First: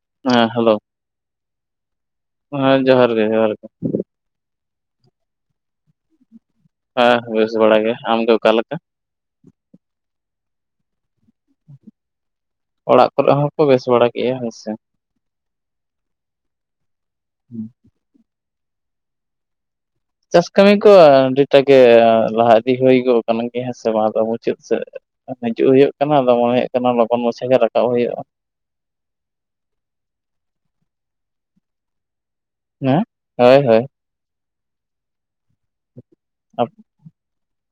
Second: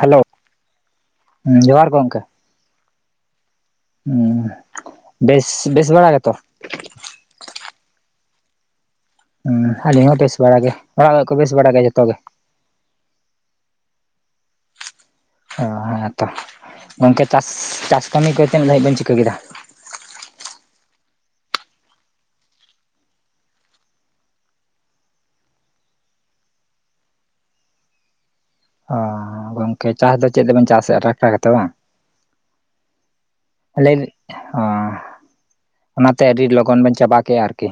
Hello ᱦᱮᱸ hello ᱡᱚᱦᱟᱨ ᱜᱮ ᱜᱚᱝᱠᱮ ᱦᱮᱸ ᱡᱚᱦᱟᱨ ᱜᱮ ᱡᱚᱦᱟᱨ ᱜᱮ ᱵᱮᱥ ᱵᱮᱥ ᱵᱟᱲᱟ ᱜᱮᱛᱚ ᱦᱮᱸ ᱵᱮᱥ ᱵᱟᱲ ᱜᱮ ᱟᱢ ᱫᱚ ᱚᱠᱟ ᱞᱮᱠᱟ ᱟᱹᱞᱤᱧ ᱦᱚᱸ ᱵᱮᱥ ᱵᱟᱲᱟᱜ ᱜᱮ ᱚᱲᱟᱜ ᱨᱮᱠᱚ ᱵᱮᱥ ᱵᱟᱲᱟᱜ ᱜᱮᱭᱟ ᱡᱚᱛᱚ ᱜᱮ ᱚᱲᱟᱜ ᱠᱚᱨᱮ ᱦᱚᱸᱠᱚ ᱵᱮᱥ ᱵᱟᱲᱟ ᱠᱭᱟ ᱦᱚᱭ ᱥᱮ ᱦᱮᱸ ᱛᱚ ᱜᱚᱝᱠᱮ ᱪᱟᱥ ᱪᱟᱥ ᱠᱟᱹᱢᱤ ᱠᱚ ᱛᱤᱱᱟᱹᱜ ᱫᱷᱟᱵᱤᱡ ᱵᱤᱱ ᱪᱤᱠᱟᱹ ᱠᱮᱫᱟ ᱪᱟᱥ ᱠᱟᱹᱢᱤ ᱠᱚ ᱟᱹᱰᱤᱴᱟ ᱜᱮ ᱞᱟᱦᱟ ᱤᱫᱤ ᱦᱳᱭᱜᱚᱫ ᱠᱟᱱᱟ ᱦᱮᱸ ᱥᱮ ᱵᱟᱝ ᱫᱚ ᱢᱩᱪᱟᱹᱫ ᱥᱮᱫ ᱦᱤᱡᱩᱜ ᱦᱩᱭᱩᱜ ᱠᱟᱱᱟ ᱢᱚᱱᱮ ᱦᱩᱭᱩᱜ ᱠᱟᱱᱟ ᱞᱚᱜᱚᱱ ᱢᱟᱪᱷᱟ ᱜᱮ ᱨᱟᱠᱟᱵ ᱦᱳᱭᱳᱜᱼᱟ ᱚ ᱜᱚᱝᱠᱮ ᱪᱟᱥ ᱫᱚ ᱪᱮᱫ ᱛᱮᱵᱮᱱ ᱪᱟᱥᱫᱼᱟ ᱴᱟᱠᱴᱟᱨ ᱛᱮ ᱵᱟᱝ ᱦᱩᱸ ᱦᱳᱭ ᱦᱳᱭ ᱞᱟᱹᱭ ᱚ ᱚᱱᱟᱛᱮ ᱟᱹᱰᱤ ᱞᱚᱜᱚᱱ ᱵᱮᱱ ᱪᱟᱵᱟ ᱠᱮᱜᱼᱟ ᱟᱨᱠᱤ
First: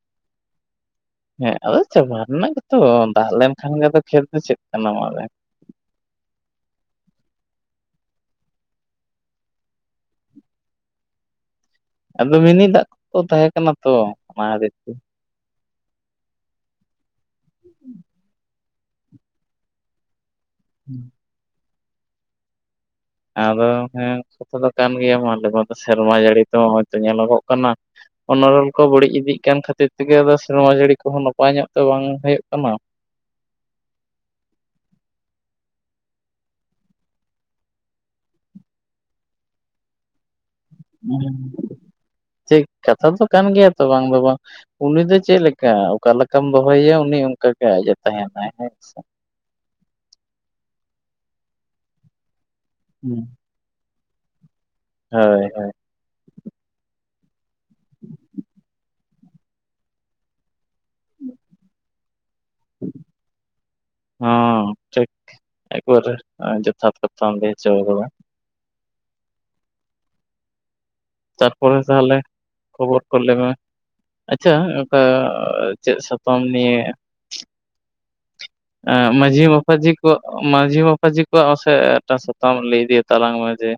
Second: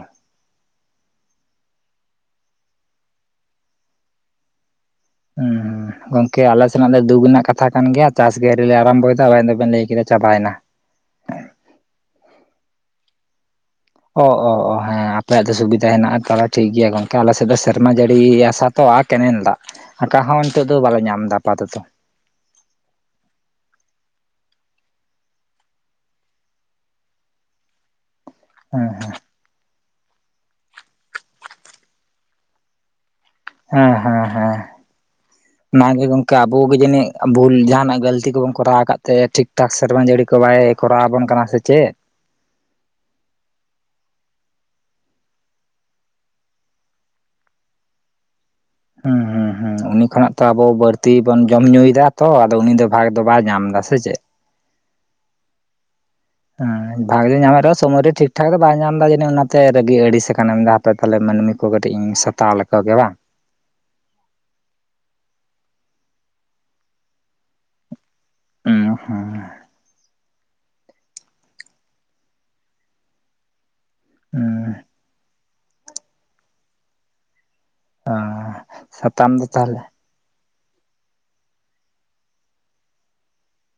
ᱦᱮᱸ ᱟᱫᱚ ᱪᱟᱵᱟ ᱨᱮᱱᱟᱜ ᱜᱮᱛᱚ ᱫᱟᱜ ᱞᱮᱱᱠᱷᱟᱱ ᱜᱮ ᱠᱷᱮᱛ ᱫᱚ ᱪᱮᱫ ᱠᱟᱱᱟ ᱦᱩᱸ ᱦᱩᱸ ᱜᱚᱝᱠᱮ ᱟᱞᱮ ᱥᱮᱱᱟᱜ ᱫᱚ ᱫᱩᱠ ᱨᱮᱱᱟᱜ ᱠᱟᱛᱷᱟ ᱠᱟᱱ ᱜᱮᱭᱟ ᱪᱟᱥ ᱜᱮ ᱟᱹᱶᱨᱤᱞᱮ ᱟᱨᱟᱢᱵᱚᱭ ᱫᱚ ᱟᱵᱮᱱ ᱫᱚᱵᱮᱱ ᱞᱟᱹᱭ ᱠᱮᱫᱟ ᱪᱟᱵᱟᱭᱮᱱᱟ ᱟᱫᱚ ᱢᱤᱱᱤ ᱫᱟᱜ ᱠᱚ ᱛᱟᱦᱮᱸ ᱠᱟᱱᱟ ᱛᱚ ᱚ ᱚᱱᱟ ᱚ ᱠᱷᱟᱹᱛᱤᱨ ᱚ ᱛᱮ ᱦᱮᱸ ᱟᱯᱭᱟᱜ ᱫᱚ ᱥᱩᱵᱤᱫᱟ ᱦᱮᱱᱟᱜᱼᱟ ᱛᱟᱦᱞᱮ ᱴᱷᱤᱠ ᱜᱮᱭᱟ ᱜᱚᱝᱠᱮ ᱟᱞᱮᱥᱮᱫ ᱫᱚ ᱥᱮᱨᱢᱟ ᱡᱟᱹᱲᱤ ᱟᱥᱟ ᱛᱚ ᱟ ᱠᱮᱱᱮᱞ ᱫᱟᱜ ᱟᱠᱟ ᱦᱚᱸ ᱱᱤᱛᱚᱜ ᱫᱚ ᱵᱟᱞᱮ ᱧᱟᱢ ᱮᱫᱟ ᱟᱯᱟᱛᱚᱛᱚ ᱟᱫᱚ ᱦᱮᱸ ᱠᱟᱛᱷᱟ ᱫᱚ ᱠᱟᱱ ᱜᱮᱭᱟ ᱟᱞᱮ ᱢᱟ ᱥᱮᱨᱢᱟ ᱡᱟᱹᱲᱤ ᱛᱚ [unintelligible] ᱧᱮᱞᱚᱜᱚᱜ ᱠᱟᱱᱟ ᱚᱱᱚᱲᱚᱞ ᱠᱚ ᱦᱮᱸ ᱵᱟᱹᱲᱤᱡ ᱤᱫᱤᱜ ᱠᱟᱱ ᱠᱷᱟᱹᱛᱤᱨ ᱛᱮᱜᱮ ᱟᱫᱚ ᱥᱮᱨᱢᱟ ᱡᱟᱹᱲᱤ ᱠᱚᱦᱚᱸ ᱱᱟᱯᱟᱭ ᱧᱚᱜ ᱛᱮ ᱵᱟᱝ ᱦᱳᱭᱳᱜ ᱠᱟᱱᱟ ᱦᱮᱸ ᱦᱮᱸ ᱦᱮᱸ ᱱᱟ ᱜᱮ ᱜᱚᱝᱠᱟ ᱟᱵᱚ ᱜᱮ ᱡᱟᱹᱱᱤᱡ ᱵᱷᱩᱞ ᱡᱟᱦᱟᱱᱟᱜ ᱜᱟᱞᱛᱤ ᱠᱚᱵᱚᱱ ᱠᱚᱨᱟᱣ ᱟᱠᱟᱫ ᱛᱮ ᱴᱷᱤᱠ ᱴᱷᱟᱠ ᱥᱮᱨᱢᱟ ᱡᱟᱹᱲᱤ ᱠᱚ ᱵᱟᱭ ᱠᱚᱨᱟᱣ ᱟᱵᱚᱱ ᱠᱟᱱᱟ ᱥᱮ ᱪᱮᱫ ᱴᱷᱤᱠ ᱠᱟᱛᱷᱟ ᱫᱚ ᱠᱟᱱ ᱜᱮᱭᱟ ᱛᱚ ᱵᱟᱝ ᱫᱚ ᱵᱟᱝ ᱩᱱᱤ ᱫᱚ ᱪᱮᱫ ᱞᱮᱠᱟ ᱚᱠᱟ ᱞᱮᱠᱟᱢ ᱫᱚᱦᱚᱭᱮᱭᱟ ᱩᱱᱤ ᱚᱱᱠᱟᱜᱮ ᱟᱡ ᱮ ᱛᱟᱦᱮᱱᱟᱭ ᱦᱮᱸ ᱥᱮ ᱦᱩᱸ ᱦᱩᱸ ᱦᱩᱸ ᱩᱱᱤ ᱠᱷᱚᱱᱟᱜ ᱛᱚ ᱟᱵᱚ ᱵᱟᱹᱲᱛᱤ ᱵᱚᱱ ᱡᱚᱢ ᱧᱩᱭᱫᱟ ᱛᱚ ᱟᱫᱚ ᱩᱱᱤ ᱫᱚ ᱵᱷᱟᱜᱽ ᱫᱚ ᱵᱟᱭ ᱧᱟᱢᱫᱟ ᱥᱮ ᱪᱮᱫ ᱦᱳᱭ ᱦᱳᱭ ᱦᱮᱸ ᱵᱷᱟᱜᱽᱮ ᱧᱟᱢᱮᱫ ᱨᱮᱦᱚᱸ ᱥᱚᱢᱚᱭ ᱨᱮ ᱴᱷᱤᱠ ᱴᱷᱟᱠ ᱫᱚ ᱵᱟᱭ ᱧᱟᱢᱫᱟ ᱡᱟᱹᱱᱤᱡ ᱚᱱᱟᱛᱮ ᱨᱟᱹᱜᱤ ᱟᱹᱲᱤᱥ ᱠᱟᱱᱟ ᱦᱟᱯᱮ ᱛᱟᱦᱞᱮ ᱢᱟᱹᱱᱢᱤ ᱠᱚ ᱠᱟᱹᱴᱤᱡ ᱤᱧ ᱥᱟᱛᱟᱣ ᱞᱮᱠᱚᱜᱮ ᱵᱟᱝ ᱦᱚᱸ ᱴᱷᱤᱠ ᱮᱠᱵᱟᱨᱮ ᱡᱚᱛᱷᱟᱛ ᱠᱟᱛᱷᱟᱢ ᱞᱟᱹᱭ ᱦᱚᱪᱚ ᱟᱠᱟᱫᱟ ᱦᱩᱸ ᱦᱩᱸ ᱛᱟᱨᱯᱚᱨᱮ ᱛᱟᱦᱞᱮ ᱠᱷᱚᱵᱚᱨ ᱠᱚ ᱞᱟᱹᱭ ᱢᱮ ᱦᱩᱸ ᱟᱪᱪᱷᱟ ᱚᱠᱟ ᱪᱮᱫ ᱥᱟᱛᱟᱢ ᱱᱤᱭᱮ ᱮᱦ ᱢᱟᱺᱡᱷᱤ ᱢᱟᱯᱟᱡᱤ ᱢᱟᱺᱡᱷᱤ ᱢᱟᱯᱟᱡᱤ ᱠᱚᱣᱟᱜ ᱥᱮ ᱮᱴᱟᱜ ᱥᱟᱛᱟᱢ ᱞᱟᱹᱭ ᱤᱫᱤ ᱛᱟᱞᱟᱝ ᱢᱮ ᱡᱮ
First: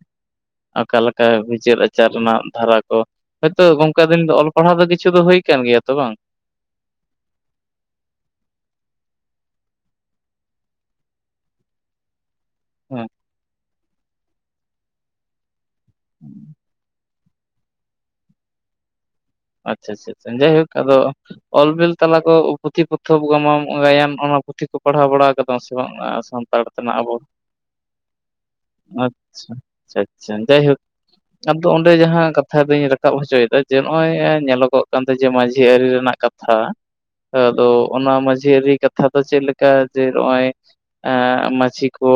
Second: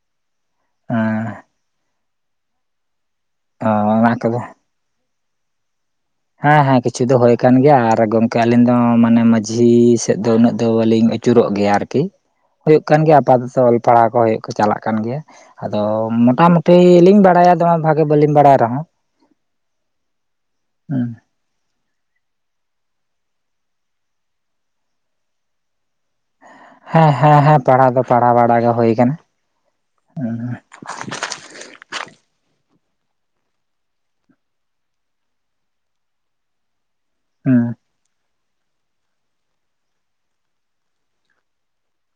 ᱟᱠᱟ ᱞᱮᱠᱟ ᱵᱤᱪᱟᱹᱨ ᱟᱪᱟᱨ ᱨᱮᱱᱟᱜ ᱫᱷᱟᱨᱟ ᱠᱚ ᱦᱳᱭᱛᱳ ᱚ ᱜᱚᱝᱠᱮ ᱚᱱᱟ ᱟᱵᱤᱱ ᱫᱚ ᱠᱚᱫᱚ ᱚᱞ ᱯᱟᱲᱦᱟᱣ ᱫᱚ ᱠᱤᱪᱷᱩ ᱫᱚ ᱦᱳᱭ ᱠᱟᱱ ᱜᱮᱭᱟ ᱛᱚ ᱵᱟᱝ ᱦᱮᱸ ᱦᱮᱸ ᱠᱤᱪᱷᱩ ᱫᱚ ᱦᱳᱭ ᱠᱟᱱ ᱜᱮᱭᱟ ᱟᱨ ᱜᱚᱝᱠᱮ ᱟᱹᱞᱤᱧ ᱫᱚ ᱢᱟᱱᱮ ᱢᱟᱺᱡᱷᱤ ᱥᱮᱫ ᱫᱚ ᱩᱱᱟᱹᱜ ᱫᱚ ᱵᱟᱹᱞᱤᱧ ᱪᱩᱨᱚᱜ ᱜᱮᱭᱟ ᱟᱨᱠᱤ ᱦᱳᱭᱳᱜ ᱠᱟᱱ ᱦᱮᱸ ᱜᱮᱭᱟ ᱟᱯᱟᱛᱚ ᱚᱞ ᱯᱟᱲᱦᱟᱣ ᱠᱚ ᱦᱳᱭ ᱪᱟᱞᱟᱜ ᱠᱟᱱ ᱜᱮᱭᱟ ᱟᱫᱚ ᱢᱚᱴᱟᱢᱩᱴᱤ ᱞᱤᱧ ᱵᱟᱲᱟᱭᱟ ᱫᱚᱢᱮ ᱵᱷᱟᱜᱮ ᱵᱟᱹᱞᱤᱧ ᱵᱟᱲᱟᱭ ᱨᱮᱦᱚᱸ ᱟᱪᱪᱷᱟ ᱟᱪᱪᱷᱟ ᱡᱟᱭᱦᱳᱠ ᱟᱫᱚ ᱦᱩᱸ᱾ ᱚᱞ ᱵᱤᱞ ᱛᱟᱞᱟ ᱠᱚ ᱯᱩᱛᱷᱤ ᱯᱚᱛᱚᱵ ᱜᱟᱢᱟᱢ ᱜᱟᱭᱟᱱ ᱚᱱᱟ ᱯᱩᱛᱷᱤ ᱠᱚ ᱯᱟᱲᱦᱟᱣ ᱵᱟᱲᱟ ᱠᱟᱫᱟ ᱥᱮ ᱵᱟᱝ? ᱥᱟᱱᱛᱟᱲ ᱛᱮᱱᱟᱜ ᱦᱮᱸ ᱟᱵᱚ ᱦᱮᱸ ᱦᱮᱸ ᱯᱟᱲᱦᱟᱣ ᱫᱚ ᱯᱟᱲᱦᱟᱣ ᱵᱟᱲᱟ ᱜᱮ ᱦᱩᱭ [inaudible] ᱠᱟᱱᱟ ᱟᱪᱪᱷᱟ ᱟᱪᱪᱷᱟ ᱟᱪᱪᱷᱟ ᱡᱟᱭᱦᱳᱠ ᱟᱫᱚ ᱚᱸᱰᱮ ᱡᱟᱦᱟᱸ ᱠᱟᱛᱷᱟ ᱫᱚᱧ ᱨᱟᱠᱟᱵ ᱦᱚᱪᱚᱭᱮᱫᱟ ᱡᱮ ᱱᱚᱜᱼᱚᱭ ᱧᱮᱞᱚᱜᱚᱜ ᱠᱟᱱ ᱛᱟᱦᱮᱸ ᱡᱮ ᱢᱟᱺᱡᱷᱤ ᱟᱹᱨᱤ ᱨᱮᱱᱟᱜ ᱠᱟᱛᱷᱟ, ᱟᱫᱚ ᱚᱱᱟ ᱢᱟᱺᱡᱷᱤ ᱟᱹᱨᱤ ᱠᱟᱛᱷᱟ ᱫᱚ ᱪᱮᱫ ᱞᱮᱠᱟ ᱡᱮ ᱱᱚᱜᱼᱚᱭ ᱮᱻ ᱢᱟᱺᱡᱷᱤ ᱠᱚ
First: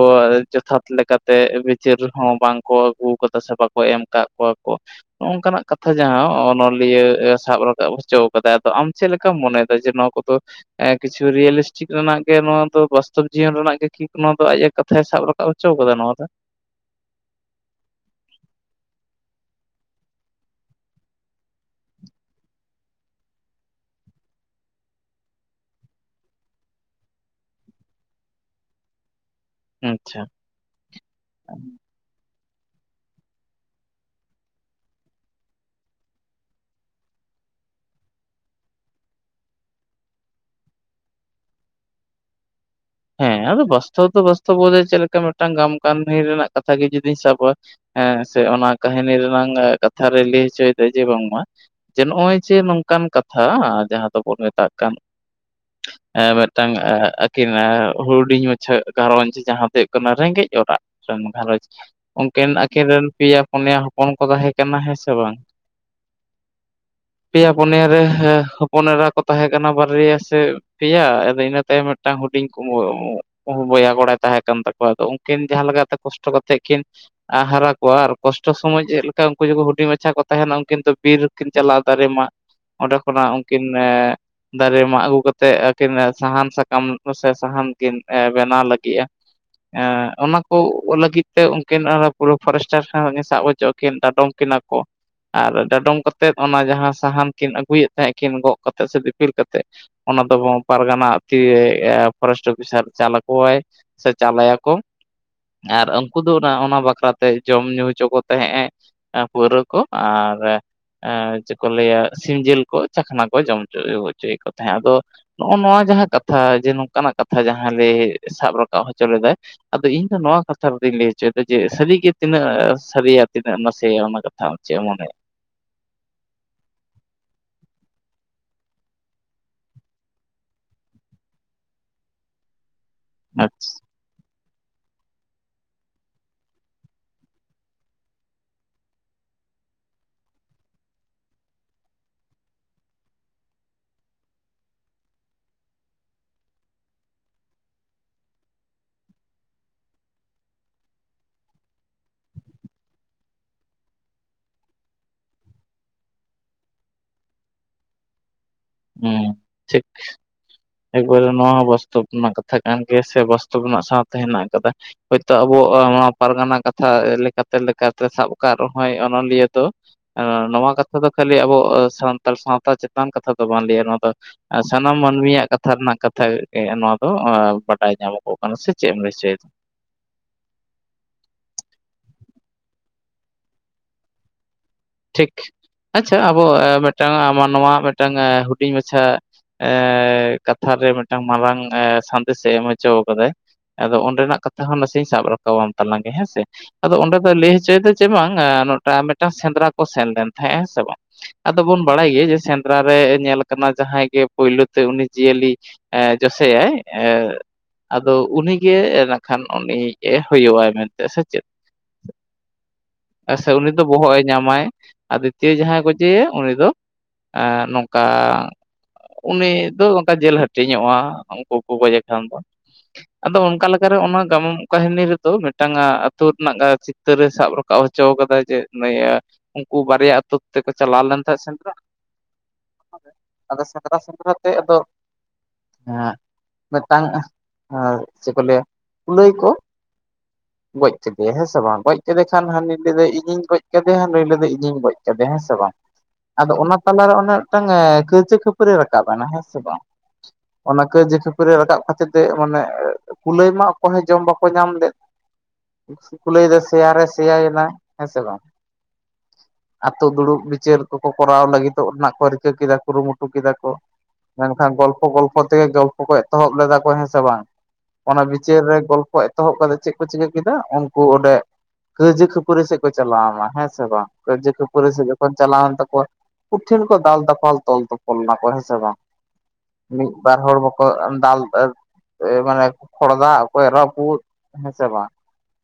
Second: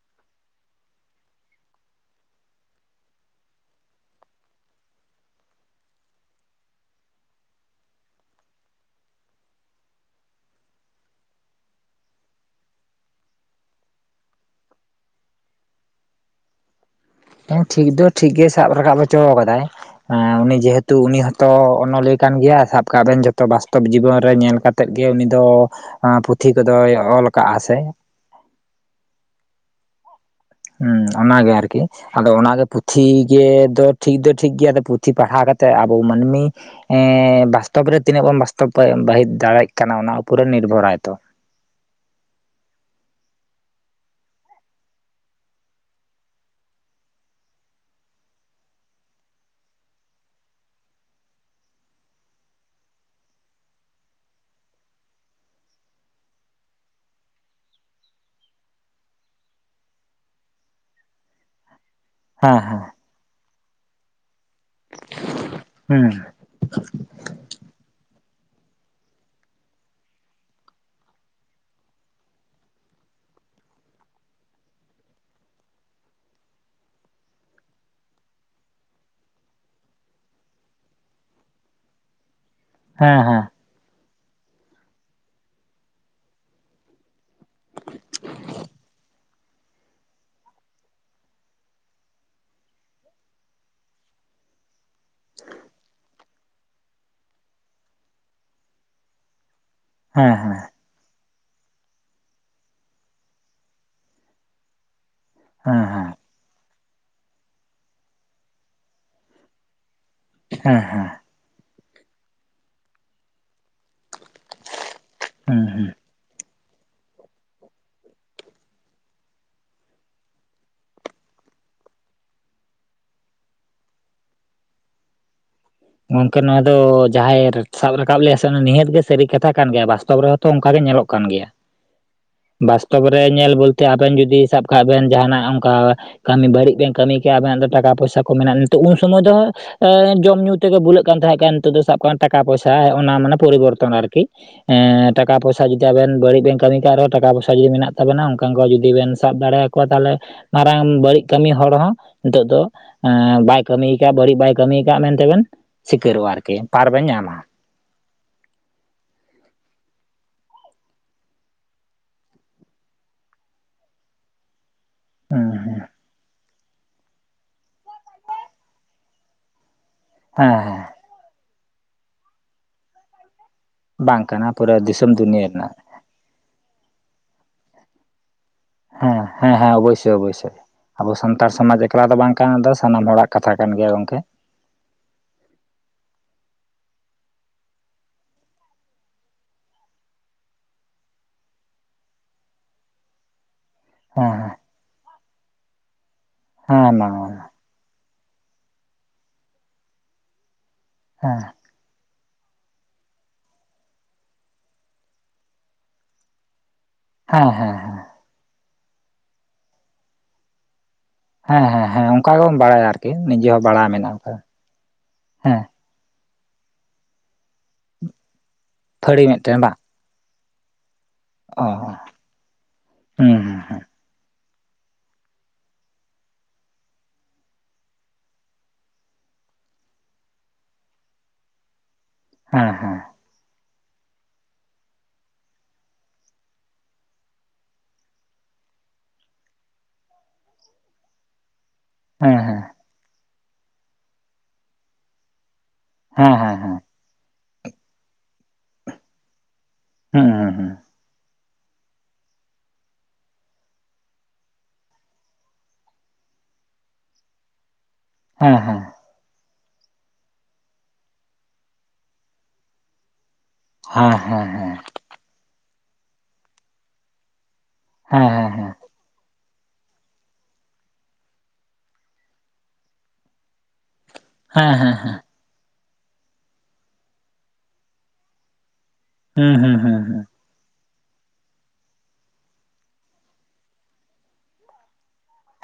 ᱡᱚᱛᱷᱟᱛ ᱞᱮᱠᱟᱛᱮ ᱵᱤᱪᱟᱹᱨ ᱦᱚᱸ ᱵᱟᱝᱠᱚ ᱟᱹᱜᱩ ᱠᱟᱫᱟ ᱥᱮ ᱵᱟᱝ ᱚᱠᱚᱭ ᱮᱢ ᱟᱠᱟᱫ ᱠᱚᱣᱟ ᱠᱚ ᱾ ᱱᱚᱝᱠᱟᱱᱟᱜ ᱠᱟᱛᱷᱟ ᱡᱟᱦᱟᱸ ᱚᱱᱚᱞ ᱤᱭᱟᱹ ᱥᱟᱵ ᱨᱟᱠᱟᱵ ᱦᱚᱪᱚ ᱠᱟᱫᱟᱭ ᱟᱫᱚ ᱟᱢ ᱪᱮᱫ ᱞᱮᱠᱟᱢ ᱢᱚᱱᱮᱭᱮᱫᱟ ᱡᱮ ᱱᱚᱣᱟ ᱠᱚᱫᱚ ᱠᱤᱪᱷᱩ ᱨᱤᱭᱮᱞᱤᱥᱴᱤᱠ ᱨᱮᱱᱟᱜ ᱜᱮ ᱱᱚᱣᱟ ᱫᱚ ᱵᱟᱥᱛᱚᱵ ᱡᱤᱭᱚᱱ ᱨᱮᱱᱟᱜ ᱜᱮ ᱠᱤ ᱱᱚᱣᱟ ᱫᱚ ᱟᱭᱟᱜ ᱠᱟᱛᱷᱟᱭ ᱥᱟᱵ ᱨᱟᱠᱟᱵ [unintelligible] ᱱᱚᱣᱟ ᱨᱮ ᱦᱮᱸ ᱴᱷᱤᱠ ᱫᱚ ᱴᱷᱤᱠ ᱜᱮ ᱥᱟᱵ ᱨᱟᱠᱟᱵ ᱦᱚᱪᱚ ᱟᱠᱟᱫᱟᱭ᱾ ᱩᱱᱤ ᱡᱮᱦᱮᱛᱩ ᱩᱱᱤ ᱦᱚᱸᱛᱚ ᱚᱱᱚᱞᱤᱭᱟᱹ ᱠᱟᱱ ᱜᱮᱭᱟ, ᱥᱟᱵ ᱠᱟᱜ ᱵᱮᱱ ᱡᱚᱛᱚ ᱵᱟᱥᱛᱚᱵ ᱡᱤᱵᱚᱱ ᱨᱮ ᱧᱮᱞ ᱠᱟᱛᱮ ᱛᱮᱫ ᱜᱮ ᱩᱱᱤ ᱫᱚ ᱯᱩᱛᱷᱤ ᱠᱚᱫᱚᱭ ᱚᱞ ᱟᱠᱟᱜᱼᱟ ᱥᱮ ᱟᱪᱪᱷᱟ ᱦᱩᱸ ᱚᱱᱟ ᱜᱮ ᱟᱨᱠᱤ ᱟᱫᱚ ᱚᱱᱟ ᱜᱮ ᱯᱩᱛᱷᱤ ᱜᱮ ᱴᱷᱤᱠ ᱫᱚ ᱴᱷᱤᱠ ᱜᱮᱭᱟ, ᱟᱫᱚ ᱯᱩᱛᱷᱤ ᱯᱟᱲᱦᱟᱣ ᱠᱟᱛᱮᱫ ᱟᱵᱚ ᱢᱟᱹᱱᱢᱤ ᱵᱟᱥᱛᱚᱵ ᱨᱮ ᱛᱤᱱᱟᱹᱜ ᱵᱚᱱ ᱵᱟᱥᱛᱚᱵ ᱵᱟᱹᱦᱤᱛ ᱫᱟᱲᱮᱭᱟᱜ ᱠᱟᱱᱟ ᱚᱱᱟ ᱩᱯᱚᱨᱮ ᱱᱤᱨᱵᱷᱚᱨᱟᱭ ᱛᱚ᱾ ᱦᱮᱸ ᱟᱫᱚ ᱵᱟᱥᱛᱚᱵ ᱫᱚ ᱵᱟᱥᱛᱚᱵ ᱵᱚᱞ ᱪᱮᱫ ᱞᱮᱠᱟ ᱢᱤᱫᱴᱟᱝ ᱜᱟᱢ ᱠᱟᱹᱱᱦᱤ ᱨᱮᱱᱟᱜ ᱠᱟᱛᱷᱟ ᱜᱮ ᱡᱩᱫᱤᱧ ᱥᱟᱵᱟᱼᱟ᱾ ᱦᱮᱸ ᱥᱮ ᱚᱱᱟ ᱠᱟᱹᱦᱤᱱᱤ ᱨᱮ ᱨᱮᱱᱟᱝ ᱠᱟᱛᱷᱟ ᱨᱮᱭ ᱞᱟᱹᱭ ᱦᱚᱪᱚᱭᱮᱫᱟ ᱡᱮ ᱵᱟᱝᱢᱟ ᱡᱮ ᱱᱚᱜᱼᱚᱭ ᱡᱮ ᱱᱚᱝᱠᱟᱱ ᱠᱟᱛᱷᱟ ᱡᱟᱦᱟᱸ ᱫᱚᱵᱚᱱ ᱢᱮᱛᱟᱜ ᱠᱟᱱ ᱦᱮᱸ ᱢᱤᱫᱴᱟᱝ ᱟᱠᱤᱱ ᱦᱩᱰᱤᱧ ᱢᱟᱪᱷᱷᱟ ᱜᱷᱟᱨᱚᱧᱡᱽ ᱡᱟᱦᱟᱸ ᱫᱚ ᱦᱩᱭᱩᱜ ᱠᱟᱱᱟ ᱨᱮᱸᱜᱮᱡ ᱚᱨᱟᱜ ᱜᱷᱟᱨᱚᱸᱧᱡᱽ ᱩᱱᱠᱤᱱ ᱦᱮᱸ ᱦᱮᱸ ᱟᱹᱠᱤᱱ ᱨᱮᱱ ᱯᱮᱭᱟ ᱯᱩᱱᱭᱟ ᱦᱚᱯᱚᱱ ᱠᱚ ᱛᱟᱦᱮᱸ ᱠᱟᱱᱟ ᱦᱮᱸ ᱥᱮ ᱵᱟᱝ ᱦᱩᱸ ᱯᱮᱭᱟ ᱯᱩᱱᱭᱟ ᱨᱮ ᱦᱚᱯᱚᱱ ᱮᱨᱟ ᱠᱚ ᱛᱟᱦᱮᱸ ᱠᱟᱱᱟ, ᱵᱟᱨᱭᱟ ᱥᱮ ᱯᱮᱭᱟ ᱟᱫᱚ ᱤᱱᱟᱹ ᱛᱟᱭᱚᱢ ᱢᱤᱫᱴᱟᱝ ᱦᱩᱰᱤᱧ [inaudible] ᱦᱩ ᱵᱚᱭᱦᱟ ᱠᱚᱲᱟᱭ ᱛᱟᱦᱮᱸ ᱠᱟᱱ ᱛᱟᱠᱚᱣᱟ ᱟᱫᱚ, ᱩᱱᱠᱤᱱ ᱡᱟᱦᱟᱸ ᱞᱮᱠᱟᱛᱮ ᱠᱚᱥᱴᱚ ᱠᱟ ᱠᱟᱛᱮᱫ ᱠᱤᱱ ᱦᱟᱨᱟ ᱠᱚᱣᱟ ᱟᱨ ᱠᱚᱥᱴᱚ ᱥᱚᱢᱚᱭ ᱪᱮᱫ ᱞᱮᱠᱟ ᱩᱱᱠᱩ ᱦᱩᱰᱤᱧ ᱢᱟᱪᱷᱟ ᱠᱚ ᱛᱟᱦᱮᱱᱟ ᱩᱱᱠᱤᱱ ᱫᱚ ᱵᱤᱨᱠᱤᱱ ᱪᱟᱞᱟᱜᱼᱟ ᱫᱟᱨᱮ ᱢᱟᱜ ᱚᱸᱰᱮ ᱦᱮᱸ ᱠᱷᱚᱱᱟᱜ ᱦᱮᱸ ᱩᱱᱠᱤᱱ ᱫᱟᱨᱮ ᱢᱟᱜ ᱟᱹᱜᱩ ᱠᱟᱛᱮ ᱟᱹᱠᱤᱱ ᱥᱟᱦᱟᱱ ᱥᱟᱠᱟᱢ ᱥᱮ ᱥᱟᱦᱟᱱ ᱠᱤᱱ ᱵᱮᱱᱟᱣ ᱞᱟᱹᱜᱤᱫᱼᱟ᱾ ᱚᱱᱟ ᱠᱚ ᱞᱟᱹᱜᱤᱫ ᱛᱮ ᱩᱱᱠᱤᱱ ᱯᱩᱨᱟᱹ ᱯᱷᱚᱨᱮᱥᱴᱟᱨ ᱥᱟᱣ ᱥᱟᱵ ᱦᱚᱪᱚᱜ ᱠᱤᱱ ᱰᱟᱰᱚᱢ ᱠᱤᱱᱟ ᱠᱚ ᱟᱨ ᱰᱟᱰᱚᱢ ᱠᱟᱛᱮᱫ ᱚᱱᱟ ᱡᱟᱦᱟᱸ ᱥᱟᱦᱟᱱ ᱠᱤᱱ ᱟᱹᱜᱩᱭᱮᱫ ᱛᱟᱦᱮᱸᱜ ᱠᱤᱱ ᱜᱚᱜ ᱠᱟᱛᱮᱫ ᱥᱮ ᱫᱤᱯᱤᱞ ᱠᱟᱛᱮᱫ ᱚᱱᱟ ᱦᱮᱸ ᱫᱚᱵ ᱦᱮᱸ ᱯᱟᱨᱜᱟᱱᱟ ᱛᱤᱼᱮ ᱯᱷᱚᱨᱮᱥᱴ ᱚᱯᱷᱤᱥᱟᱨ ᱪᱟᱞ ᱟᱠᱚᱣᱟᱭ ᱥᱮ ᱪᱟᱞᱟᱭ ᱟᱠᱼᱠᱚ, ᱦᱮᱸ ᱟᱨ ᱦᱮᱸ ᱩᱱᱠᱩ ᱩᱫᱩᱜ ᱮᱱᱟ ᱚᱱᱟ ᱵᱟᱠᱷᱨᱟᱛᱮ ᱡᱚᱢ ᱧᱩ ᱦᱚᱪᱚ ᱠᱚ ᱛᱟᱦᱮᱸᱜ ᱯᱟᱹᱣᱨᱟᱹ ᱠᱚ ᱟᱨ ᱦᱮᱸ ᱪᱮᱫ ᱠᱚ ᱞᱟᱹᱭᱟ ᱥᱤᱢ ᱡᱤᱞ ᱠᱚ ᱪᱟᱠᱷᱱᱟ ᱠᱚ ᱡᱚᱢ ᱦᱚᱪᱚ ᱦᱚᱪᱚᱭᱮᱫ ᱠᱚ ᱛᱟᱦᱮᱸᱫ ᱟᱫᱚ ᱱᱚᱜᱼᱚ ᱦᱩᱸ ᱱᱚᱣᱟ ᱦᱩᱸ ᱡᱟᱦᱟᱸ ᱠᱟᱛᱷᱟ ᱡᱮ ᱱᱚᱝᱠᱟᱱᱟᱜ ᱠᱟᱛᱷᱟ ᱡᱟᱦᱟᱸ ᱞᱮ ᱥᱟᱵ ᱨᱟᱠᱟᱵ ᱦᱚᱪᱚ ᱞᱮᱫᱟᱭ ᱟᱫᱚ ᱤᱧ ᱫᱚ ᱱᱚᱣᱟ ᱠᱟᱛᱷᱟ ᱨᱮᱫᱚᱧ ᱞᱟᱹᱭ ᱦᱚᱪᱚᱭᱮᱫᱟ ᱡᱮ ᱥᱟᱹᱨᱤ ᱜᱮ ᱛᱤᱱᱟᱹᱜ ᱥᱟᱹᱨᱤᱭᱟ ᱛᱤᱱᱟᱹᱜ ᱱᱟᱥᱮᱭᱟ ᱚᱱᱟ ᱠᱟᱛᱷᱟ ᱟᱢ ᱪᱮ ᱮᱢ ᱢᱚᱱᱮᱭᱟ ᱜᱚᱝᱠᱮ ᱱᱚᱣᱟ ᱫᱚ ᱡᱟᱦᱟᱸᱭᱮ ᱥᱟᱵ ᱨᱟᱠᱟᱵ ᱞᱮᱭᱟ ᱥᱮ ᱱᱤᱦᱟᱹᱛ ᱜᱮ ᱥᱟᱹᱨᱤ ᱠᱟᱛᱷᱟ ᱠᱟᱱ ᱜᱮᱭᱟ ᱵᱟᱥᱛᱚᱵ ᱨᱮᱦᱚᱸ ᱛᱚ ᱚᱱᱠᱟ ᱜᱮ ᱧᱮᱞᱚᱜ ᱠᱟᱱ ᱜᱮᱭᱟ ᱵᱟᱥᱛᱚᱵ ᱨᱮ ᱧᱮᱞ ᱟᱪᱪᱷᱟ ᱵᱚᱞᱛᱮ ᱟᱵᱮᱱ ᱡᱩᱫᱤ ᱥᱟᱵ ᱠᱷᱟᱜ ᱵᱮᱱ ᱡᱟᱦᱟᱱᱟᱜ ᱚᱝᱠᱟ [inaudible] ᱠᱟᱹᱢᱤ ᱵᱟᱹᱲᱤᱡ ᱵᱮᱱ ᱠᱟᱹᱢᱤ ᱠᱮᱭᱟ ᱟᱵᱮᱱᱟᱜ ᱫᱚ ᱴᱟᱠᱟ ᱯᱚᱭᱥᱟ ᱠᱚ ᱢᱮᱱᱟᱜᱼᱟ ᱱᱤᱛᱚᱜ ᱩᱱ ᱥᱚᱢᱚᱭ ᱫᱚ ᱡᱚᱢ ᱧᱩ ᱛᱮᱜᱮ ᱵᱩᱞᱟᱹᱜ ᱠᱟᱱ ᱛᱟᱦᱮᱸ ᱱᱤᱛᱚᱜ ᱫᱚ ᱥᱟᱵ ᱠᱟᱜ ᱴᱟᱠᱟ ᱯᱚᱭᱥᱟ ᱚᱱᱟ ᱢᱟᱱᱮ ᱯᱚᱨᱤᱵᱚᱨᱛᱚᱱ ᱟᱨᱠᱤ ᱴᱟᱠᱟ ᱯᱚᱭᱥᱟ ᱡᱩᱫᱤ ᱟᱵᱮᱱ ᱵᱟᱹᱲᱤᱡ ᱵᱮᱱ ᱠᱟᱹᱢᱤ ᱠᱟᱜ ᱨᱮᱦᱚ, ᱴᱟᱠᱟ ᱯᱚᱭᱥᱟ ᱡᱩᱫᱤ ᱢᱮᱱᱟᱜ ᱛᱟᱵᱮᱱᱟ ᱚᱱᱠᱟ ᱠᱚ ᱡᱩᱫᱤ ᱵᱮᱱ ᱥᱟᱵ ᱫᱟᱲᱮᱭᱟ ᱠᱚ ᱛᱟᱞᱮ ᱢᱟᱨᱟᱝ ᱵᱟᱹᱲᱤᱡ ᱠᱟᱹᱢᱤ ᱦᱚᱲ ᱦᱚᱸ ᱱᱤᱛᱚᱜ ᱫᱚ ᱵᱟᱭ ᱠᱟᱹᱢᱤᱭ ᱟᱠᱟᱫ ᱵᱟᱹᱲᱤᱡ ᱵᱟᱭ ᱠᱟᱹᱢᱤᱭ ᱠᱟᱜ ᱢᱮᱱᱛᱮᱵᱼᱱ ᱥᱤᱠᱟᱹᱨᱚᱜᱼᱟ ᱟᱨᱠᱤ ᱯᱟᱨ ᱵᱮᱱ ᱧᱟᱢᱟ᱾ ᱦᱩᱸ ᱴᱷᱤᱠ᱾ ᱮᱠᱵᱟᱨᱮ ᱱᱚᱣᱟ ᱦᱚᱸ ᱵᱟᱥᱛᱚᱵ ᱨᱮᱱᱟᱜ ᱠᱟᱛᱷᱟ ᱠᱟᱱ ᱜᱮᱭᱟ ᱥᱮ ᱵᱟᱥᱛᱚᱵ ᱨᱮᱱᱟᱜ ᱥᱟᱶᱛᱮ ᱦᱮᱱᱟᱜ ᱠᱟᱫᱟ᱾ ᱦᱳᱭᱛᱳ ᱦᱩᱸ ᱟᱵᱚ ᱦᱩᱸ ᱱᱚᱣᱟ ᱯᱟᱨᱜᱟᱱᱟ ᱠᱟᱛᱷᱟ ᱞᱮᱠᱟᱛᱮ, ᱞᱮᱠᱟᱛᱮ ᱥᱟᱵ ᱟᱠᱟᱫ ᱨᱮᱦᱚᱸᱭ ᱚᱱᱚᱞᱤᱭᱟᱹ ᱫᱚ ᱦᱮᱸ ᱱᱚᱣᱟ ᱦᱮᱸ ᱠᱟᱛᱷᱟ ᱫᱚ ᱠᱷᱟᱹᱞᱤ ᱟᱵᱚ ᱥᱟᱱᱛᱟᱲ ᱥᱟᱶᱛᱟ ᱪᱮᱛᱟᱱ ᱠᱟᱛᱷᱟ ᱫᱚ ᱵᱟᱝ ᱞᱟᱹᱭᱟ ᱱᱚᱣᱟ ᱫᱚ ᱵᱟᱝ ᱠᱟᱱᱟ ᱯᱩᱨᱟᱹ ᱥᱟᱱᱟᱢ ᱫᱤᱥᱚᱢ ᱫᱩᱱᱤᱭᱟᱹ ᱢᱟᱹᱱᱢᱤᱭᱟᱜ ᱠᱟᱛᱷᱟ ᱨᱮᱱᱟᱜ ᱠᱟᱛᱷᱟ ᱜᱮ ᱱᱚᱣᱟ ᱫᱚ ᱵᱟᱰᱟᱭ ᱧᱟᱢᱚᱜᱚᱜ ᱠᱟᱱᱟ ᱥᱮ ᱪᱮᱫ ᱮᱢ ᱞᱟᱹᱭ ᱦᱮᱸ ᱦᱚᱪᱚᱭᱮᱫᱟ ᱦᱮᱸ ᱦᱮᱸ ᱚᱵᱚᱥᱳᱭ ᱚᱵᱚᱥᱳᱭ ᱟᱵᱚ ᱥᱟᱱᱛᱟᱲ ᱥᱚᱢᱟᱡᱽ ᱮᱠᱞᱟ ᱫᱚ ᱵᱟᱝ ᱠᱟᱱᱟ ᱫᱚ ᱥᱟᱱᱟᱢ ᱦᱚᱲᱟᱜ ᱠᱟᱛᱷᱟ ᱠᱟᱱ ᱜᱮᱭᱟ ᱜᱚᱝᱠᱮ ᱴᱷᱤᱠ ᱟᱪᱪᱷᱟ ᱟᱵᱚ ᱢᱤᱫᱴᱟᱝ ᱢᱟᱱᱣᱟ ᱢᱤᱫᱴᱟᱝ ᱦᱩᱰᱤᱧ ᱢᱟᱪᱷᱟ ᱮᱸᱻ ᱠᱟᱛᱷᱟ ᱨᱮ ᱢᱤᱫᱴᱟᱝ ᱢᱟᱨᱟᱝ ᱮ ᱥᱟᱸᱫᱮᱥᱮ ᱮᱢ ᱦᱚᱪᱚ ᱠᱟᱫᱟᱭ ᱟᱫᱚ ᱦᱮᱸ ᱚᱸᱰᱮᱱᱟᱜ ᱦᱮᱸ ᱠᱟᱛᱷᱟ ᱦᱚᱸ ᱱᱟᱥᱮᱧ ᱥᱟᱵ ᱨᱟᱠᱟᱢ ᱟᱢ ᱛᱟᱞᱟᱝᱜᱮ ᱦᱮᱸ ᱥᱮ ᱦᱮᱸ ᱟᱫᱚ ᱢᱟ ᱚᱸᱰᱮ ᱫᱚ ᱞᱟᱹᱭ ᱦᱚᱪᱚᱭᱮᱫᱟ ᱥᱮ ᱵᱟᱝ ᱱᱚᱴᱟ ᱢᱤᱫᱴᱟᱝ ᱥᱮᱸᱫᱽᱨᱟ ᱠᱚ ᱥᱮᱱ ᱞᱮᱱ ᱛᱟᱦᱮᱸᱫᱼᱟ ᱦᱮᱸ ᱥᱮ ᱵᱟᱝ ᱦᱮᱸ ᱟᱫᱚ ᱵᱚᱱ ᱵᱟᱲᱟᱭ ᱜᱮᱭᱟ ᱡᱮ ᱥᱮᱸᱫᱽᱨᱟ ᱨᱮ ᱧᱮᱞ ᱠᱟᱱᱟ ᱡᱟᱦᱟᱸᱭ ᱜᱮ ᱯᱳᱭᱞᱳ ᱛᱮ ᱩᱱᱤ ᱡᱤᱭᱟᱹᱞᱤ ᱟᱸ ᱡᱚᱥᱮᱭᱟᱭ ᱮᱸᱻ ᱦᱮᱸ ᱦᱮᱸ ᱟᱫᱚ ᱩᱱᱤᱜᱮ ᱮ ᱱᱟᱜ ᱠᱷᱟᱱ ᱩᱱᱤᱭᱤᱡ-ᱮ ᱦᱩᱭᱩᱜ-ᱟ ᱢᱮᱱᱛᱮ ᱥᱮ ᱪᱮᱫ ᱦᱮᱸ ᱦᱮᱸ ᱦᱮᱸ ᱚᱝᱠᱟ ᱜᱮᱵᱚᱱ ᱵᱟᱲᱟᱭᱟ ᱟᱨᱠᱤ ᱥᱮ ᱱᱤᱡᱮ ᱦᱚᱸ ᱩᱱᱤ ᱫᱚ ᱵᱟᱲᱟᱭ ᱢᱮᱱᱟᱜ ᱵᱚᱦᱚᱜᱼᱮ ᱟᱠᱟᱫᱟ ᱧᱟᱢᱟᱭ ᱟᱨ ᱫᱤᱛᱤᱭᱚ ᱦᱮᱸ ᱡᱟᱦᱟᱸᱭ ᱠᱚ ᱡᱮ ᱩᱱᱤ ᱫᱚ ᱱᱚᱝᱠᱟ ᱯᱷᱟᱹᱲᱤ ᱩᱱᱤ ᱢᱤᱫᱴᱮᱱ ᱵᱟᱝ ᱫᱚ ᱚᱝᱠᱟ ᱡᱮᱞ ᱦᱟᱹᱴᱤ ᱦᱟᱹᱴᱤᱧᱚᱜᱼᱟ ᱩᱝᱠᱩ ᱚ ᱠᱚ ᱜᱚᱡᱮ ᱠᱷᱟᱱ ᱫᱚ ᱟᱫᱚ ᱦᱩᱸ ᱦᱩᱸ ᱚᱝᱠᱟ ᱦᱩᱸ ᱞᱮᱠᱟᱨᱮ ᱚᱱᱟ ᱜᱟᱢᱟᱢ ᱠᱟᱹᱦᱱᱤ ᱨᱮᱫᱚ ᱛᱚ, ᱢᱤᱫᱴᱟᱝ ᱟᱛᱳ ᱨᱮᱱᱟᱜ ᱜᱟ ᱪᱤᱛᱟᱹᱨ ᱨᱮ ᱥᱟᱵ ᱨᱟᱠᱟᱵ ᱟᱸᱠᱟᱣ ᱦᱚᱪᱚ ᱠᱟᱫᱟᱭ ᱡᱮ ᱱᱤᱭᱟᱹ ᱩᱝᱠᱩ ᱵᱟᱨᱭᱟ ᱟᱹᱛᱩ ᱛᱮᱠᱚ ᱪᱟᱞᱟᱣ ᱞᱮᱱ ᱛᱟᱦᱮᱸᱜ ᱥᱮᱸᱫᱽᱨᱟ ᱦᱮᱸ ᱦᱮᱸ ᱟᱫᱚ ᱥᱮᱸᱫᱽᱨᱟ ᱥᱮᱸᱫᱽᱨᱟ ᱛᱮ ᱟᱫᱚ ᱢᱤᱫᱴᱟᱝ ᱪᱮᱫ ᱠᱚ ᱞᱟᱹᱭᱟ ᱠᱩᱞᱟᱹᱭ ᱠᱚ ᱜᱚᱡ ᱠᱮᱫᱮᱭᱟ ᱦᱮᱸᱥᱮ ᱵᱟᱝ ᱜᱚᱡ ᱠᱮᱫ ᱦᱮᱸ ᱠᱷᱟᱱ ᱦᱟᱱᱤ ᱞᱟᱹᱭᱫᱟᱭ ᱤᱧᱤᱧ ᱜᱚᱡ ᱠᱮᱫᱮᱭᱟ ᱱᱩᱭ ᱞᱟᱹᱭᱫᱟᱭ ᱤᱧᱤᱧ ᱜᱚᱡ ᱠᱟᱫᱮᱭᱟ ᱦᱮᱸ ᱥᱮ ᱵᱟᱝ ᱦᱮᱸ ᱦᱮᱸ ᱟᱫᱚ ᱚᱱᱟ ᱦᱮᱸ ᱛᱟᱞᱟᱨᱮ ᱚᱱᱮ ᱢᱤᱫᱴᱟᱝ ᱠᱟᱹᱭᱡᱟᱹ ᱠᱷᱟᱹᱯᱟᱹᱨᱤ ᱨᱟᱠᱟᱵ ᱮᱱᱟ ᱦᱮᱸ ᱥᱮ ᱵᱟᱝ ᱦᱩᱸ ᱦᱩᱸ ᱦᱩᱸ ᱚᱱᱟ ᱠᱟᱹᱭᱡᱟᱹ ᱠᱷᱟᱹᱯᱟᱹᱨᱤ ᱠᱷᱟᱹᱯᱟᱹᱨᱤ ᱨᱟᱠᱟᱵ ᱠᱷᱟᱹᱛᱤᱨ ᱛᱮ ᱢᱟᱱᱮ ᱠᱩᱞᱟᱹᱭ ᱢᱟ ᱚᱠᱚᱭ ᱦᱚᱸ ᱡᱚᱢ ᱵᱟᱠᱚ ᱧᱟᱢ ᱞᱮᱫ ᱵᱩᱥᱩᱵ ᱯᱟᱞᱳᱭ ᱫᱚ ᱥᱮᱭᱟ ᱨᱮ ᱥᱮᱭᱟᱱᱟ ᱦᱮᱸ ᱥᱮ ᱵᱟᱝ ᱟᱹᱛᱳ ᱫᱩᱲᱩᱵ ᱵᱤᱪᱟᱹᱨ ᱠᱚᱠᱚ ᱠᱚᱨᱟᱣ ᱞᱟᱹᱜᱤᱫᱚᱜ ᱨᱮᱱᱟᱜ ᱠᱚ ᱨᱤᱠᱟᱹ ᱠᱮᱫᱟ ᱠᱩᱨᱩᱢᱩᱴᱩ ᱠᱮᱫᱟ ᱠᱚ ᱦᱮᱸ ᱦᱮᱸ ᱦᱮᱸ ᱦᱮᱸ ᱢᱮᱱᱠᱷᱟᱱ ᱜᱚᱞᱯᱷᱚ ᱜᱚᱞᱯᱷᱚ ᱛᱮᱜᱮ ᱜᱚᱞᱯᱷᱚ ᱠᱚ ᱮᱛᱚᱦᱚᱵ ᱞᱮᱫᱟ ᱠᱚ ᱦᱮᱸ ᱥᱮ ᱵᱟᱝ ᱚᱱᱟ ᱦᱮᱸ ᱵᱤᱪᱟᱹᱨ ᱦᱮᱸ ᱨᱮ ᱜᱚᱞᱯᱚ ᱮᱛᱚᱦᱚᱵ ᱠᱟᱛᱮᱫ ᱪᱮᱫ ᱠᱚ ᱪᱤᱠᱟᱹ ᱠᱮᱫᱟ ᱩᱱᱠᱩ ᱚᱸᱰᱮ ᱠᱟᱹᱭᱡᱟᱹ ᱠᱷᱟᱹᱯᱟᱹᱨᱤ ᱥᱮᱫ ᱠᱚ ᱪᱟᱞᱟᱣᱱᱟ ᱦᱮᱸ ᱥᱮ ᱵᱟᱝ ᱠᱟᱹᱭᱡᱟᱹ ᱦᱮᱸ ᱦᱮᱸ ᱠᱷᱟᱹᱯᱟᱹᱨᱤ ᱦᱮᱸ ᱥᱮᱫ ᱦᱮᱸ ᱡᱚᱠᱷᱚᱱ ᱪᱟᱞᱟᱣᱮᱱ ᱛᱟᱠᱚᱣᱟ ᱠᱩᱴᱷᱤᱱ ᱠᱚ ᱫᱟᱞ ᱫᱟᱯᱟᱞ ᱛᱚᱞ ᱛᱚᱯᱚᱞ ᱱᱟᱠᱚ ᱦᱮᱸ ᱥᱮ ᱵᱟᱝ ᱦᱩᱸ ᱦᱩᱸ ᱦᱩᱸ ᱢᱤᱫ ᱦᱩᱸ ᱵᱟᱨ ᱦᱚᱲ ᱵᱟᱠᱚ ᱦᱳᱭ ᱫᱟᱞ ᱢᱟᱱᱮ ᱠᱷᱚᱲᱫᱟ ᱚᱠᱚᱭ ᱨᱟᱹᱯᱩᱫ ᱦᱮᱸᱥᱮ ᱵᱟᱝ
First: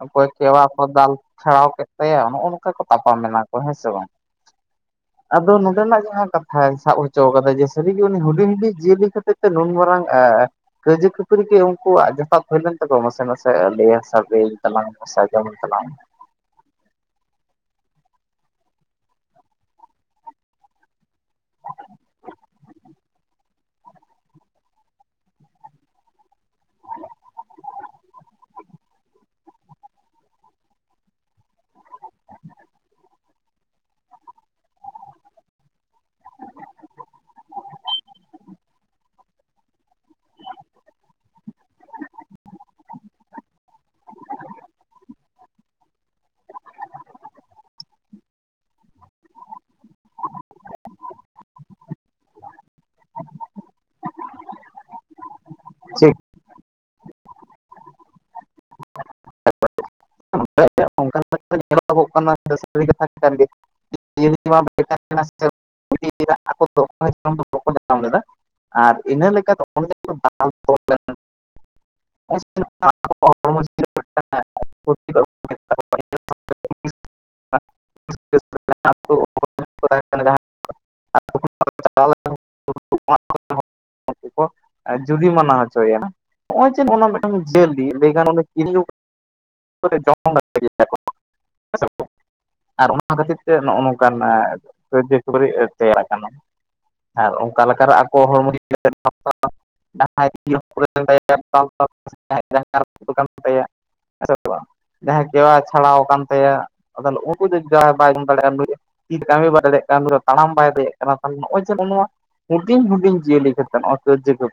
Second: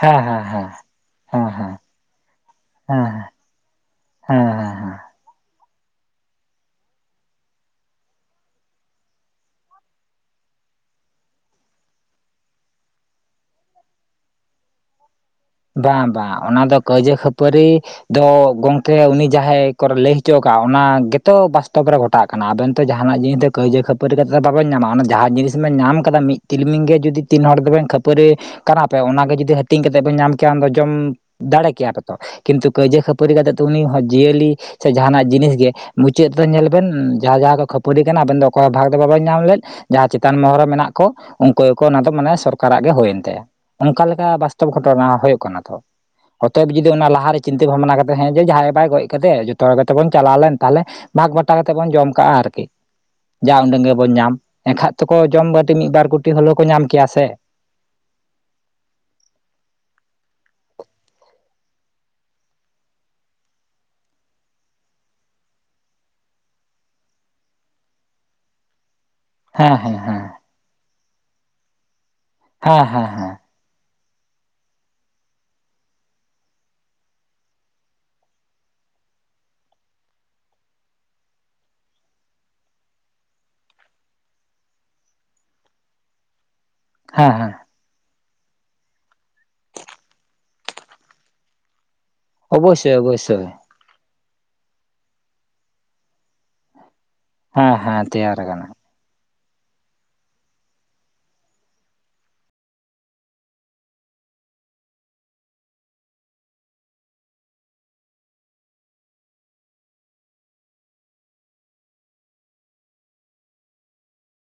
ᱦᱮᱸ ᱚᱠᱚᱭ ᱦᱮᱸ ᱠᱮᱣᱟ ᱠᱚ ᱦᱮᱸ ᱦᱮᱸ ᱦᱮᱸ ᱫᱟᱞ ᱪᱷᱟᱲᱟᱣ ᱦᱮᱸ ᱠᱮᱫ ᱛᱟᱭᱟ ᱱᱚᱜᱼᱚ ᱱᱚᱝᱠᱟ ᱠᱚ ᱦᱮᱸ ᱦᱮᱸ ᱛᱟᱯᱟᱢ ᱮᱱᱟ ᱠᱚ ᱦᱮᱸ ᱥᱮ ᱵᱟᱝ ᱦᱮᱸ ᱦᱮᱸ ᱟᱫᱚ ᱱᱚᱸᱰᱮᱱᱟᱜ ᱡᱟᱦᱟᱸ ᱠᱟᱛᱷᱟᱭ ᱥᱟᱵ ᱦᱚᱪᱚ ᱟᱠᱟᱫᱟ ᱡᱮ ᱥᱟᱹᱨᱤᱜᱮ ᱩᱱᱤ ᱦᱩᱰᱤᱧ ᱦᱩᱰᱤᱧ ᱡᱤᱭᱟᱹᱞᱤ ᱠᱷᱟᱹᱛᱤᱨ ᱛᱮ ᱱᱩᱱ ᱢᱟᱨᱟᱝ ᱮᱸᱻ ᱠᱟᱹᱭᱡᱟᱹ ᱠᱷᱟᱹᱯᱟᱹᱨᱤ ᱜᱮ ᱩᱝᱠᱩᱣᱟᱜ ᱡᱚᱛᱷᱟᱛ ᱦᱩᱭ ᱞᱮᱱ ᱛᱟᱠᱚ ᱱᱟᱥᱮ ᱱᱟᱥᱮ ᱞᱟᱹᱭᱟᱱ ᱥᱟᱨᱫᱤᱭᱮᱱ ᱛᱟᱞᱟᱝ [inaudible] ᱵᱟᱝ ᱵᱟᱝ ᱚᱱᱟ ᱫᱚ ᱠᱟᱹᱭᱡᱟᱹ ᱠᱷᱟᱹᱯᱟᱹᱨᱤ ᱫᱚ ᱜᱚᱜᱠᱮ ᱩᱱᱤ ᱡᱟᱦᱟᱸᱭ ᱠᱚᱨ ᱞᱟᱹᱭ ᱦᱚᱪᱚ ᱠᱟᱜᱼᱟ ᱚᱱᱟ ᱜᱮᱛᱚ ᱵᱟᱥᱛᱚᱵ ᱨᱮ ᱜᱷᱚᱴᱟᱜ ᱠᱟᱱᱟ ᱟᱵᱮᱱ ᱛᱚ ᱡᱟᱦᱟᱱᱟᱜ ᱡᱤᱱᱤᱥ ᱫᱚ ᱠᱟᱹᱭᱡᱟᱹ ᱠᱷᱟᱹᱯᱟᱹᱨᱤ ᱠᱟᱛᱮᱫ ᱫᱚ ᱵᱟᱵᱤᱱ ᱧᱟᱢᱟ ᱚᱱᱟ ᱡᱟᱦᱟᱸ ᱡᱤᱱᱤᱥ ᱵᱮᱱ ᱧᱟᱢ ᱟᱠᱟᱫᱟ ᱢᱤᱫ ᱛᱤᱞᱢᱤᱧ ᱜᱮ ᱡᱩᱫᱤ ᱛᱤᱱ ᱦᱚᱲ ᱫᱚᱵᱤᱱ ᱠᱷᱟᱹᱯᱟᱹᱨᱤᱭᱟ ᱠᱟᱱᱟ ᱚᱱᱟ ᱜᱮ ᱡᱩᱫᱤ ᱦᱟᱹᱴᱤᱧ ᱠᱟᱛᱮ ᱵᱮ ᱧᱟᱢ ᱪᱟᱸᱫᱚ ᱡᱚᱢ ᱫᱟᱲᱮ ᱠᱮᱭᱟ ᱠᱚᱛᱚ ᱠᱤᱱᱛᱩ ᱠᱟᱹᱭᱡᱟᱹ ᱠᱷᱟᱹᱯᱟᱹᱨᱤ ᱠᱟᱛᱮ ᱫᱚ ᱩᱱᱤ ᱦᱚᱸ ᱡᱤᱭᱟᱹᱞᱤ ᱟᱪᱪᱷᱟ ᱡᱟᱸᱦᱟᱱᱟᱜ ᱡᱤᱱᱤᱥ ᱜᱮ ᱢᱩᱪᱟᱹᱫ ᱛᱮ ᱫᱚ ᱧᱮᱞ ᱵᱮᱱ ᱡᱟᱦᱟᱸ ᱡᱟᱦᱟᱸ ᱠᱚ ᱠᱷᱟᱹᱯᱟᱹᱨᱤ ᱠᱟᱱᱟ ᱟᱵᱮᱱ ᱫᱚ ᱚᱠᱚᱭ ᱵᱷᱟᱜᱽ ᱫᱚ ᱵᱟᱵᱮᱱ ᱧᱟᱢ ᱞᱮᱫ ᱡᱟᱦᱟᱸ ᱪᱮᱛᱟᱱ ᱢᱚᱦᱚᱨ ᱨᱮ ᱢᱮᱱᱟᱜ ᱠᱚ ᱩᱱᱠᱩ ᱜᱮᱠᱚ ᱚᱱᱟ ᱫᱚ ᱢᱟᱱᱮ ᱥᱚᱨᱠᱟᱨᱟᱜ ᱜᱮ ᱦᱩᱭᱮᱱ ᱛᱟᱭᱟ ᱚᱝᱠᱟ ᱞᱮᱠᱟ ᱵᱟᱥᱛᱚᱵ ᱜᱷᱚᱴᱚᱱᱟ ᱦᱩᱭᱩᱜ ᱠᱟᱱᱟ ᱛᱚ ᱚᱛᱚᱮᱵ ᱡᱩᱫᱤ ᱚᱱᱟ ᱞᱟᱦᱟᱨᱮ ᱪᱤᱱᱛᱟᱹ ᱵᱷᱟᱵᱽᱱᱟ ᱠᱟᱛᱮᱸᱦᱮ ᱡᱮ ᱡᱟᱦᱟᱸᱭ ᱵᱟᱭ ᱜᱚᱡ ᱠᱟᱛᱮ ᱡᱚᱛᱚ ᱦᱚᱲ ᱜᱮᱛᱚᱵᱚᱱ ᱪᱟᱞᱟᱣ ᱞᱮᱱ ᱛᱟᱦᱞᱮ ᱵᱷᱟᱜᱽ ᱵᱟᱴᱟ ᱠᱟᱛᱮᱫ ᱵᱚᱱ ᱡᱚᱢ ᱠᱟᱜᱼᱟ ᱟᱨᱠᱤ ᱡᱟ ᱩᱰᱟᱹᱝ ᱜᱮ ᱵᱚᱱ ᱧᱟᱢ ᱮᱠᱷᱟᱡ ᱛᱚᱠᱚ ᱡᱚᱢ ᱵᱟᱴᱤ ᱢᱤᱫ ᱵᱟᱨ ᱪᱮᱫ ᱠᱩᱴᱤ ᱦᱚᱞᱚ ᱠᱚ ᱧᱟᱢ ᱠᱮᱭᱟ ᱥᱮ ᱚᱱᱠᱟ [inaudible] ᱧᱮᱞᱚᱜᱚᱜ ᱠᱟᱱᱟ ᱠᱟᱛ [inaudible] ᱠᱟᱱ ᱜᱮ [unintelligible] ᱟᱨ ᱤᱱᱟᱹ ᱞᱮᱠᱟᱛᱮ ᱦᱮᱸ ᱚᱸᱰᱮ ᱦᱮᱸ ᱦᱮᱸ ᱫᱚ ᱦᱮᱸ ᱦᱮᱸ ᱦᱮᱸ ᱵᱟᱝ [inaudible] ᱡᱟᱦᱟᱸ [unintelligible] [unintelligible] [unintelligible] ᱡᱩᱫᱤ ᱢᱟᱱᱟᱣ ᱦᱚᱪᱚᱭᱮᱭᱟ ᱱᱚᱜᱼᱚᱭ ᱡᱮ ᱚᱱᱟ ᱦᱮᱸ ᱢᱤᱫᱴᱟᱝ ᱦᱮᱸ ᱡᱤᱭᱟᱹᱞᱤ ᱞᱟᱹᱭᱠᱷᱟᱱ [unintelligible] ᱟᱨ ᱚᱵᱚᱥᱥᱳᱭ ᱚᱱᱟ ᱠᱷᱟᱹᱛᱤᱨ ᱚᱵᱚᱥᱥᱳᱭ ᱛᱮ ᱱᱚᱜᱼᱚ ᱱᱚᱝᱠᱟᱱ ᱠᱟᱹᱣᱡᱚ ᱠᱷᱟᱹᱨᱤ ᱛᱮᱭᱟᱨ ᱟᱠᱟᱱᱟ ᱟᱨ ᱚᱱᱠᱟ ᱦᱮᱸ ᱞᱮᱠᱟ ᱦᱮᱸ ᱟᱠᱚ ᱛᱮᱭᱟᱨ ᱦᱚᱲᱢᱚ ᱟᱠᱟᱱᱟ [unintelligible] ᱠᱟᱱ ᱛᱟᱭᱟ ᱡᱟᱦᱟᱸ ᱠᱮᱣᱟ ᱪᱷᱟᱲᱟᱣ ᱟᱠᱟᱱ ᱛᱟᱭᱟ ᱟᱫᱚᱞ ᱩᱱᱠᱩ ᱡᱩᱫᱤ ᱡᱟᱦᱟᱸᱭ ᱵᱟᱭ ᱧᱩ ᱫᱟᱲᱮᱭᱟᱜᱼᱟ ᱛ ᱠᱟᱹᱢᱤ ᱵᱟᱭ ᱫᱟᱲᱮᱭᱟᱜ ᱠᱟᱱᱟ ᱛᱟᱲᱟᱢ ᱵᱟᱭ ᱫᱟᱲᱮᱭᱟᱜ ᱠᱟᱱᱟ ᱱᱚᱜᱼᱚᱭ ᱡᱮ ᱱᱚᱣᱟ ᱦᱩᱰᱤᱧ ᱦᱩᱰᱤᱧ ᱡᱤᱭᱟᱹᱞᱤ ᱠᱟᱛ ᱱᱚ ᱠᱟᱹᱡ ᱠᱚ